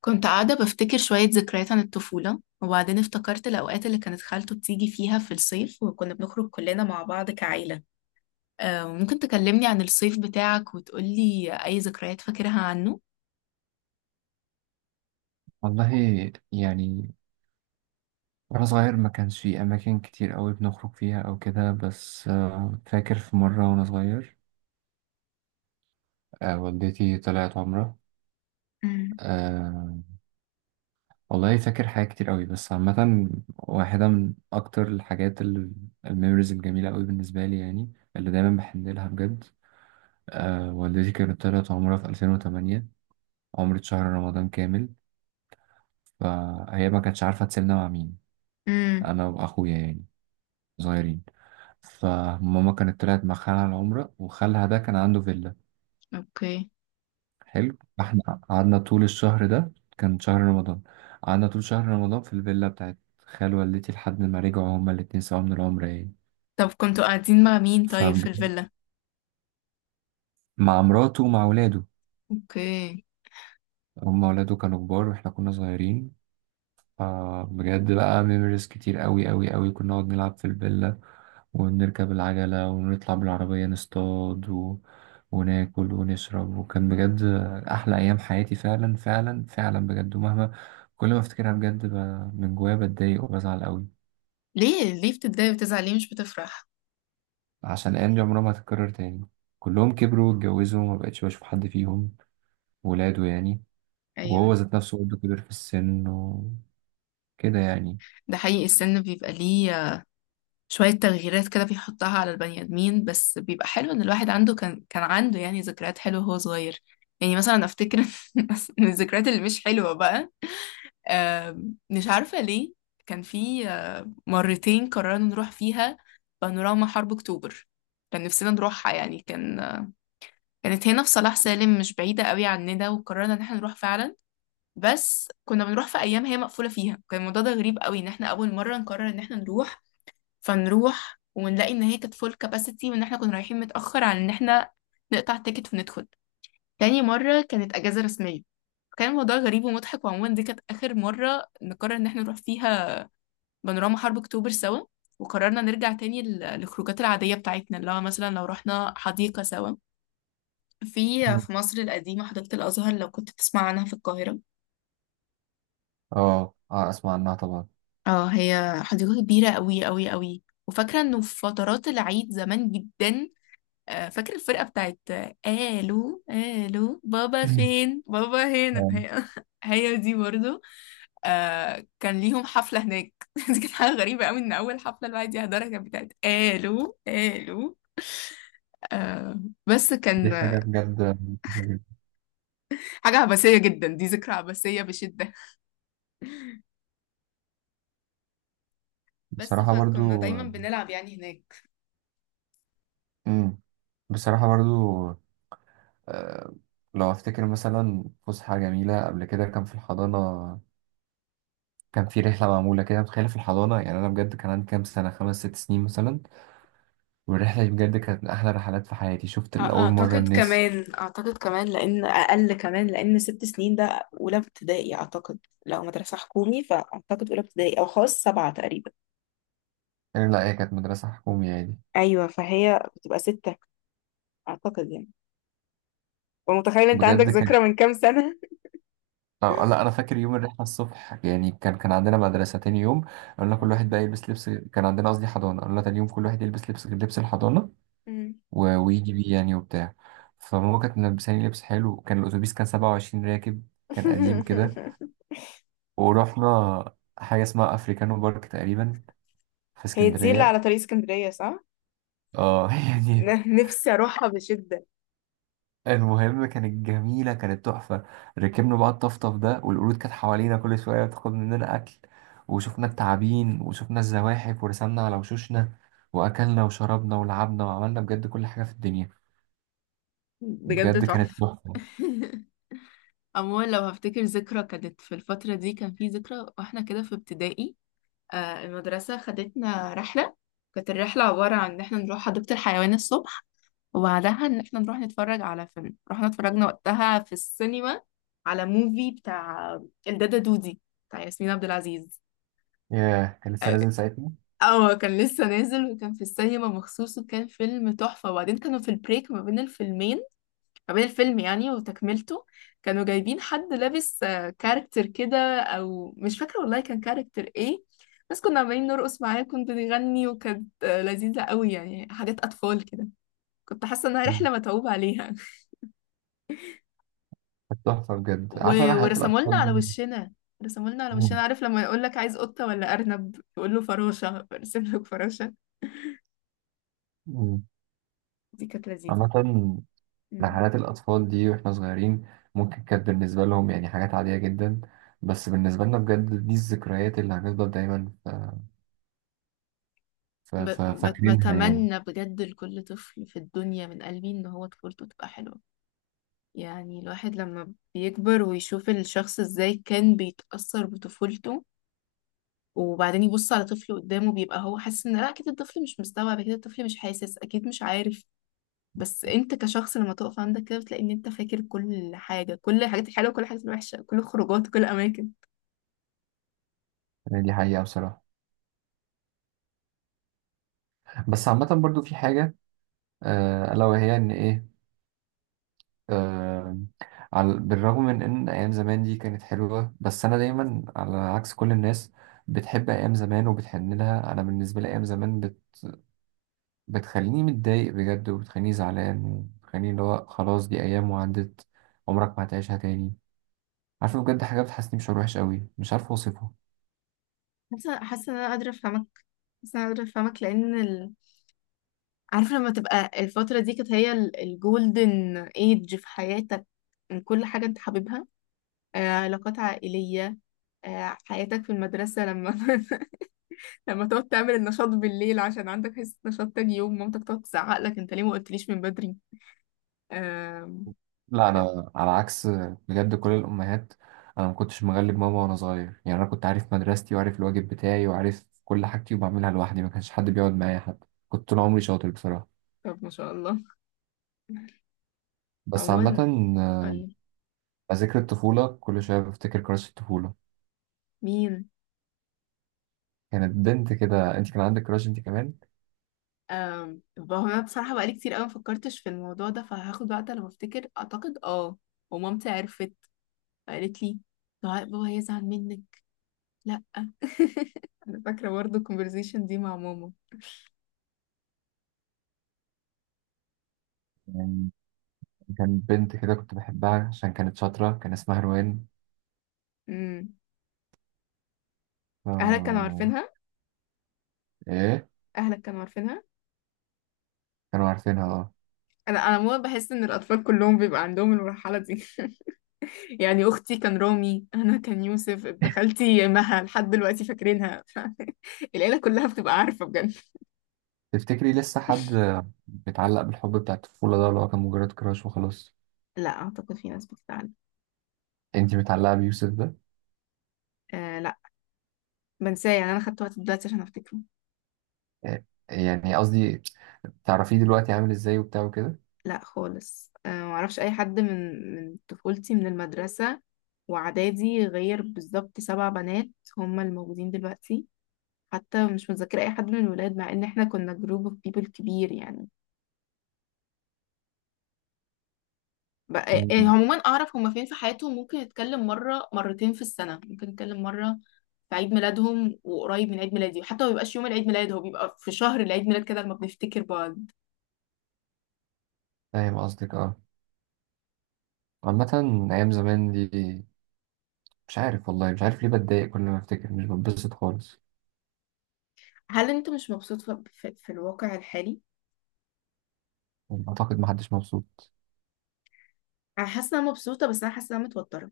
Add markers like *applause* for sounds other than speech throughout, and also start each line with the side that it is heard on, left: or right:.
left: كنت قاعدة بفتكر شوية ذكريات عن الطفولة، وبعدين افتكرت الأوقات اللي كانت خالته بتيجي فيها في الصيف، وكنا بنخرج كلنا مع بعض كعيلة. ممكن تكلمني عن الصيف بتاعك وتقولي أي ذكريات فاكرها عنه؟
right: والله يعني وأنا صغير ما كانش في أماكن كتير أوي بنخرج فيها أو كده بس، فاكر في مرة وأنا صغير. والدتي طلعت عمرة.
left: امم.
right: أه والله فاكر حاجات كتير أوي بس عامة، واحدة من أكتر الميموريز الجميلة أوي بالنسبة لي يعني اللي دايما بحن لها بجد. والدتي كانت طلعت عمرة في 2008، عمرة شهر رمضان كامل، فهي ما كانتش عارفة تسيبنا مع مين.
left: امم.
right: أنا وأخويا يعني صغيرين، فماما كانت طلعت مع خالها العمرة، وخالها ده كان عنده فيلا.
left: اوكي.
right: حلو، فاحنا قعدنا طول الشهر ده، كان شهر رمضان، قعدنا طول شهر رمضان في الفيلا بتاعت خال والدتي لحد ما رجعوا هما الاتنين سوا من العمرة يعني.
left: طب كنتوا قاعدين مع مين طيب
right: فمع
left: في الفيلا؟
right: مراته ومع ولاده،
left: اوكي.
right: هما ولاده كانوا كبار واحنا كنا صغيرين. فبجد بقى ميموريز كتير قوي قوي قوي، كنا نقعد نلعب في الفيلا، ونركب العجلة، ونطلع بالعربية نصطاد وناكل ونشرب، وكان بجد أحلى أيام حياتي فعلا فعلا فعلا بجد. ومهما كل ما أفتكرها بجد من جوايا بتضايق وبزعل قوي،
left: ليه ليه بتتضايق وتزعل، ليه مش بتفرح؟
right: عشان الأيام دي عمرها ما هتتكرر تاني. كلهم كبروا واتجوزوا وما بقتش بشوف حد فيهم، ولاده يعني، وهو
left: ايوه.
right: ذات نفسه برضه كبر في السن وكده يعني.
left: ده حقيقي، السن بيبقى ليه شوية تغييرات كده بيحطها على البني آدمين، بس بيبقى حلو إن الواحد عنده كان عنده يعني ذكريات حلوة وهو صغير. يعني مثلا أفتكر *laughs* من الذكريات اللي مش حلوة بقى، مش عارفة ليه. كان في مرتين قررنا نروح فيها بانوراما حرب أكتوبر. كان نفسنا نروحها، يعني كان كانت هنا في صلاح سالم، مش بعيدة قوي عننا، وقررنا إن احنا نروح فعلا. بس كنا بنروح في أيام هي مقفولة فيها. كان الموضوع ده غريب قوي، إن احنا أول مرة نقرر إن احنا نروح، فنروح ونلاقي ان هي كانت فول كاباسيتي، وان احنا كنا رايحين متأخر عن ان احنا نقطع تيكت وندخل. تاني مرة كانت اجازة رسمية. كان الموضوع غريب ومضحك. وعموما دي كانت آخر مرة نقرر إن احنا نروح فيها بانوراما حرب أكتوبر سوا. وقررنا نرجع تاني للخروجات العادية بتاعتنا، اللي هو مثلا لو رحنا حديقة سوا في مصر القديمة، حديقة الأزهر، لو كنت تسمع عنها في القاهرة.
right: اه اه، اسمع عنها طبعا.
left: اه، هي حديقة كبيرة أوي أوي أوي. وفاكرة إنه في فترات العيد زمان جدا، فاكر الفرقة بتاعت الو الو بابا
right: *clears throat*
left: فين بابا، هنا
right: آه.
left: هي، *laughs* هي دي برضو. كان ليهم حفلة هناك *laughs* دي كانت حاجة غريبة قوي، ان اول حفلة الواحد يحضرها كانت بتاعت الو الو. آه بس
right: دي
left: كان
right: حاجة بجد مفيدة جدا.
left: حاجة عبثية جدا. دي ذكرى عبثية بشدة. بس
right: بصراحة
left: فكنا
right: برضو.
left: دايما بنلعب يعني هناك.
right: مم. بصراحة برضو، آه، لو أفتكر مثلا فسحة جميلة قبل كده كان في الحضانة، كان في رحلة معمولة كده متخيلة في الحضانة. يعني أنا بجد كان عندي كام سنة، خمس ست سنين مثلا، والرحلة دي بجد كانت من أحلى رحلات في حياتي. شفت لأول مرة
left: اعتقد
right: النسر.
left: كمان، لان اقل كمان، لان 6 سنين ده اولى ابتدائي اعتقد. لو مدرسه حكومي فاعتقد اولى ابتدائي، او خاص 7 تقريبا.
right: لا هي كانت مدرسة حكومية يعني.
left: ايوه، فهي بتبقى 6 اعتقد يعني. ومتخيل انت عندك
right: بجد
left: ذكرى
right: كانت.
left: من كام سنة.
right: لا أنا فاكر يوم الرحلة الصبح يعني. كان عندنا مدرسة تاني يوم، قلنا كل
left: آه.
right: واحد بقى يلبس لبس، كان عندنا قصدي حضانة، قلنا تاني يوم كل واحد يلبس لبس الحضانة
left: مم.
right: ويجي بيه يعني وبتاع. فماما كانت ملبساني لبس حلو. كان الأتوبيس كان 27 راكب، كان قديم كده.
left: *laughs*
right: ورحنا حاجة اسمها أفريكانو بارك تقريبا في
left: هي دي اللي
right: اسكندرية.
left: على طريق اسكندرية، صح؟
right: اه *laughs* يعني.
left: نفسي اروحها بشدة.
right: المهم كانت جميلة، كانت تحفة. ركبنا بقى الطفطف ده، والقرود كانت حوالينا كل شوية بتاخد مننا أكل، وشفنا التعابين وشفنا الزواحف، ورسمنا على وشوشنا، وأكلنا وشربنا ولعبنا، وعملنا بجد كل حاجة في الدنيا.
left: بجد
right: بجد كانت
left: تحفة.
right: تحفة.
left: *laughs* عموما لو هفتكر ذكرى كانت في الفترة دي، كان في ذكرى واحنا كده في ابتدائي. المدرسة خدتنا رحلة. كانت الرحلة عبارة عن ان احنا نروح حديقة الحيوان الصبح، وبعدها ان احنا نروح نتفرج على فيلم. رحنا اتفرجنا وقتها في السينما على موفي بتاع الدادا دودي، بتاع ياسمين عبد العزيز.
right: ياه كان لسه نازل ساعتها.
left: اه، كان لسه نازل، وكان في السينما مخصوص، وكان فيلم تحفة. وبعدين كانوا في البريك ما بين الفيلمين، ما بين الفيلم يعني وتكملته، كانوا جايبين حد لابس كاركتر كده، او مش فاكرة والله كان كاركتر ايه، بس كنا عمالين نرقص معاه، كنت نغني، وكانت لذيذة قوي، يعني حاجات اطفال كده. كنت حاسة انها رحلة متعوب عليها.
right: تحفة بجد،
left: و...
right: عارفة رحلات
left: ورسموا لنا على
right: الأطفال دي.
left: وشنا.
right: مم.
left: عارف لما يقول لك عايز قطة ولا أرنب، تقول له فراشة برسم لك فراشة.
right: مم.
left: دي كانت لذيذة.
right: عامة
left: مم.
right: رحلات الأطفال دي وإحنا صغيرين ممكن كانت بالنسبة لهم يعني حاجات عادية جدا، بس بالنسبة لنا بجد دي الذكريات اللي هنفضل دايما
left: ب...
right: فاكرينها يعني.
left: بتمنى بجد لكل طفل في الدنيا من قلبي إن هو طفولته تبقى حلوة. يعني الواحد لما بيكبر ويشوف الشخص إزاي كان بيتأثر بطفولته، وبعدين يبص على طفل قدامه، بيبقى هو حاسس إن لا، أكيد الطفل مش مستوعب، أكيد الطفل مش حاسس، أكيد مش عارف، بس انت كشخص لما تقف عندك كده بتلاقي ان انت فاكر كل حاجه، كل الحاجات الحلوه، كل الحاجات الوحشه، كل الخروجات، كل الاماكن.
right: يعني دي حقيقة بصراحة. بس عامة برضو في حاجة، ألا وهي إن إيه، آه، على بالرغم من إن أيام زمان دي كانت حلوة، بس أنا دايما على عكس كل الناس بتحب أيام زمان وبتحن لها. أنا بالنسبة لي أيام زمان بتخليني متضايق بجد، وبتخليني زعلان، وبتخليني اللي هو خلاص دي أيام وعدت، عمرك ما هتعيشها تاني. عارفة بجد حاجة بتحسسني بشعور وحش قوي مش عارف أوصفه.
left: حاسه ان انا قادره افهمك. حاسه ان انا قادره افهمك لان عارفه لما تبقى الفتره دي كانت هي الجولدن ايج في حياتك، من كل حاجه انت حاببها، علاقات عائليه، حياتك في المدرسه، لما *laughs* لما تقعد تعمل النشاط بالليل عشان عندك حصه نشاط تاني يوم، مامتك تقعد تزعق لك انت ليه ما قلتليش من بدري. آم،
right: لا أنا على عكس بجد كل الأمهات. أنا ما كنتش مغلب ماما وأنا صغير يعني. أنا كنت عارف مدرستي، وعارف الواجب بتاعي، وعارف كل حاجتي، وبعملها لوحدي، ما كانش حد بيقعد معايا، حتى كنت طول عمري شاطر بصراحة.
left: طب ما شاء الله.
right: بس عامة،
left: عموما،
right: ذكر الطفولة كل شوية بفتكر كراش الطفولة.
left: مين؟
right: كانت بنت كده. أنت كان عندك كراش أنت
left: أم هو انا بصراحه بقالي كتير قوي ما فكرتش في الموضوع ده، فهاخد وقت لما افتكر، اعتقد اه. ومامتي عرفت، فقالت لي: "لا، بابا هيزعل منك، لا انا." فاكره برضه الكونفرزيشن دي مع ماما.
right: كمان؟ كان بنت كده كنت بحبها عشان كانت شاطرة، كان اسمها روان.
left: امم.
right: ف...
left: اهلك كانوا عارفينها؟
right: إيه،
left: اهلك كانوا عارفينها.
right: كانوا عارفينها اه.
left: انا ماما، بحس ان الاطفال كلهم بيبقى عندهم المرحله دي. *laughs* يعني اختي كان رامي، انا كان يوسف ابن خالتي مها، لحد دلوقتي فاكرينها. *laughs* العيله كلها بتبقى عارفه بجد.
right: تفتكري لسه حد بيتعلق بالحب بتاع الطفولة ده اللي هو كان مجرد كراش وخلاص؟
left: لا، اعتقد في ناس بتزعل.
right: انتي متعلقة بيوسف ده؟
left: آه، بنساه يعني، انا خدته وقت دلوقتي عشان افتكره.
right: إيه، يعني قصدي تعرفيه دلوقتي عامل ازاي وبتاع وكده؟
left: لا خالص. أه، معرفش اي حد من طفولتي، من المدرسة واعدادي، غير بالظبط 7 بنات هما الموجودين دلوقتي. حتى مش متذكرة اي حد من الولاد، مع ان احنا كنا جروب اوف بيبل كبير يعني. بقى إيه،
right: مم.
left: عموما اعرف هما فين في حياتهم، ممكن اتكلم مرة مرتين في السنة، ممكن اتكلم مرة في عيد ميلادهم وقريب من عيد ميلادي، وحتى ما بيبقاش يوم العيد ميلاد، هو بيبقى في شهر العيد ميلاد كده لما بنفتكر بعض.
right: فاهم قصدك اه. عامة أيام زمان دي مش عارف والله، مش عارف ليه بتضايق كل ما أفتكر، مش بتبسط خالص.
left: هل انت مش مبسوط في الواقع الحالي؟
right: أعتقد محدش مبسوط.
left: انا حاسه إن انا مبسوطه، بس انا حاسه إن انا متوتره.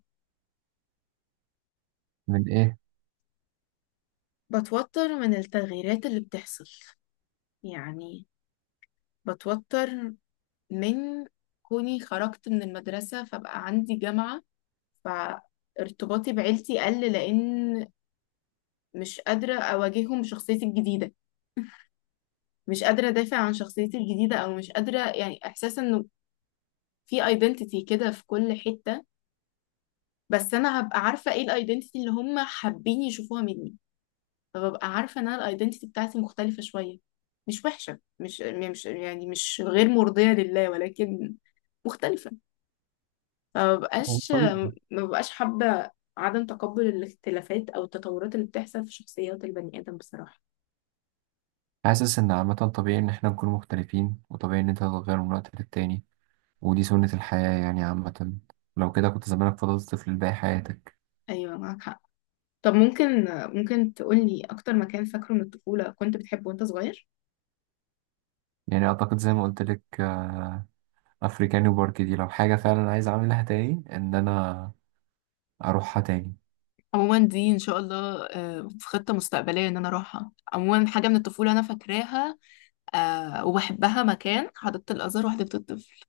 right: من إيه؟
left: بتوتر من التغييرات اللي بتحصل، يعني بتوتر من كوني خرجت من المدرسه فبقى عندي جامعه، فارتباطي بعيلتي قل، لان مش قادره اواجههم بشخصيتي الجديده، مش قادره ادافع عن شخصيتي الجديده، او مش قادره يعني. احساس انه في ايدنتيتي كده في كل حته، بس انا هبقى عارفه ايه الايدنتيتي اللي هم حابين يشوفوها مني، فببقى عارفة ان انا الايدنتي بتاعتي مختلفة شوية، مش وحشة، مش يعني مش غير مرضية لله، ولكن مختلفة. فمبقاش
right: طبيعي.
left: حابة عدم تقبل الاختلافات او التطورات اللي بتحصل في شخصيات البني ادم، بصراحة.
right: حاسس إن عامة طبيعي إن إحنا نكون مختلفين، وطبيعي إن أنت تتغير من وقت للتاني، ودي سنة الحياة يعني. عامة لو كده كنت زمانك فضلت طفل باقي حياتك.
left: ايوه، معاك حق. طب ممكن، تقولي اكتر مكان فاكره من الطفولة كنت بتحبه وانت صغير؟
right: يعني أعتقد زي ما قلت لك، أفريكاني وبارك دي لو حاجة فعلا عايز أعملها تاني إن أنا أروحها تاني.
left: عموما دي ان شاء الله في خطة مستقبلية ان انا اروحها. عموما حاجة من الطفولة انا فاكراها، وبحبها، مكان حديقة الازهر وحديقة الطفل.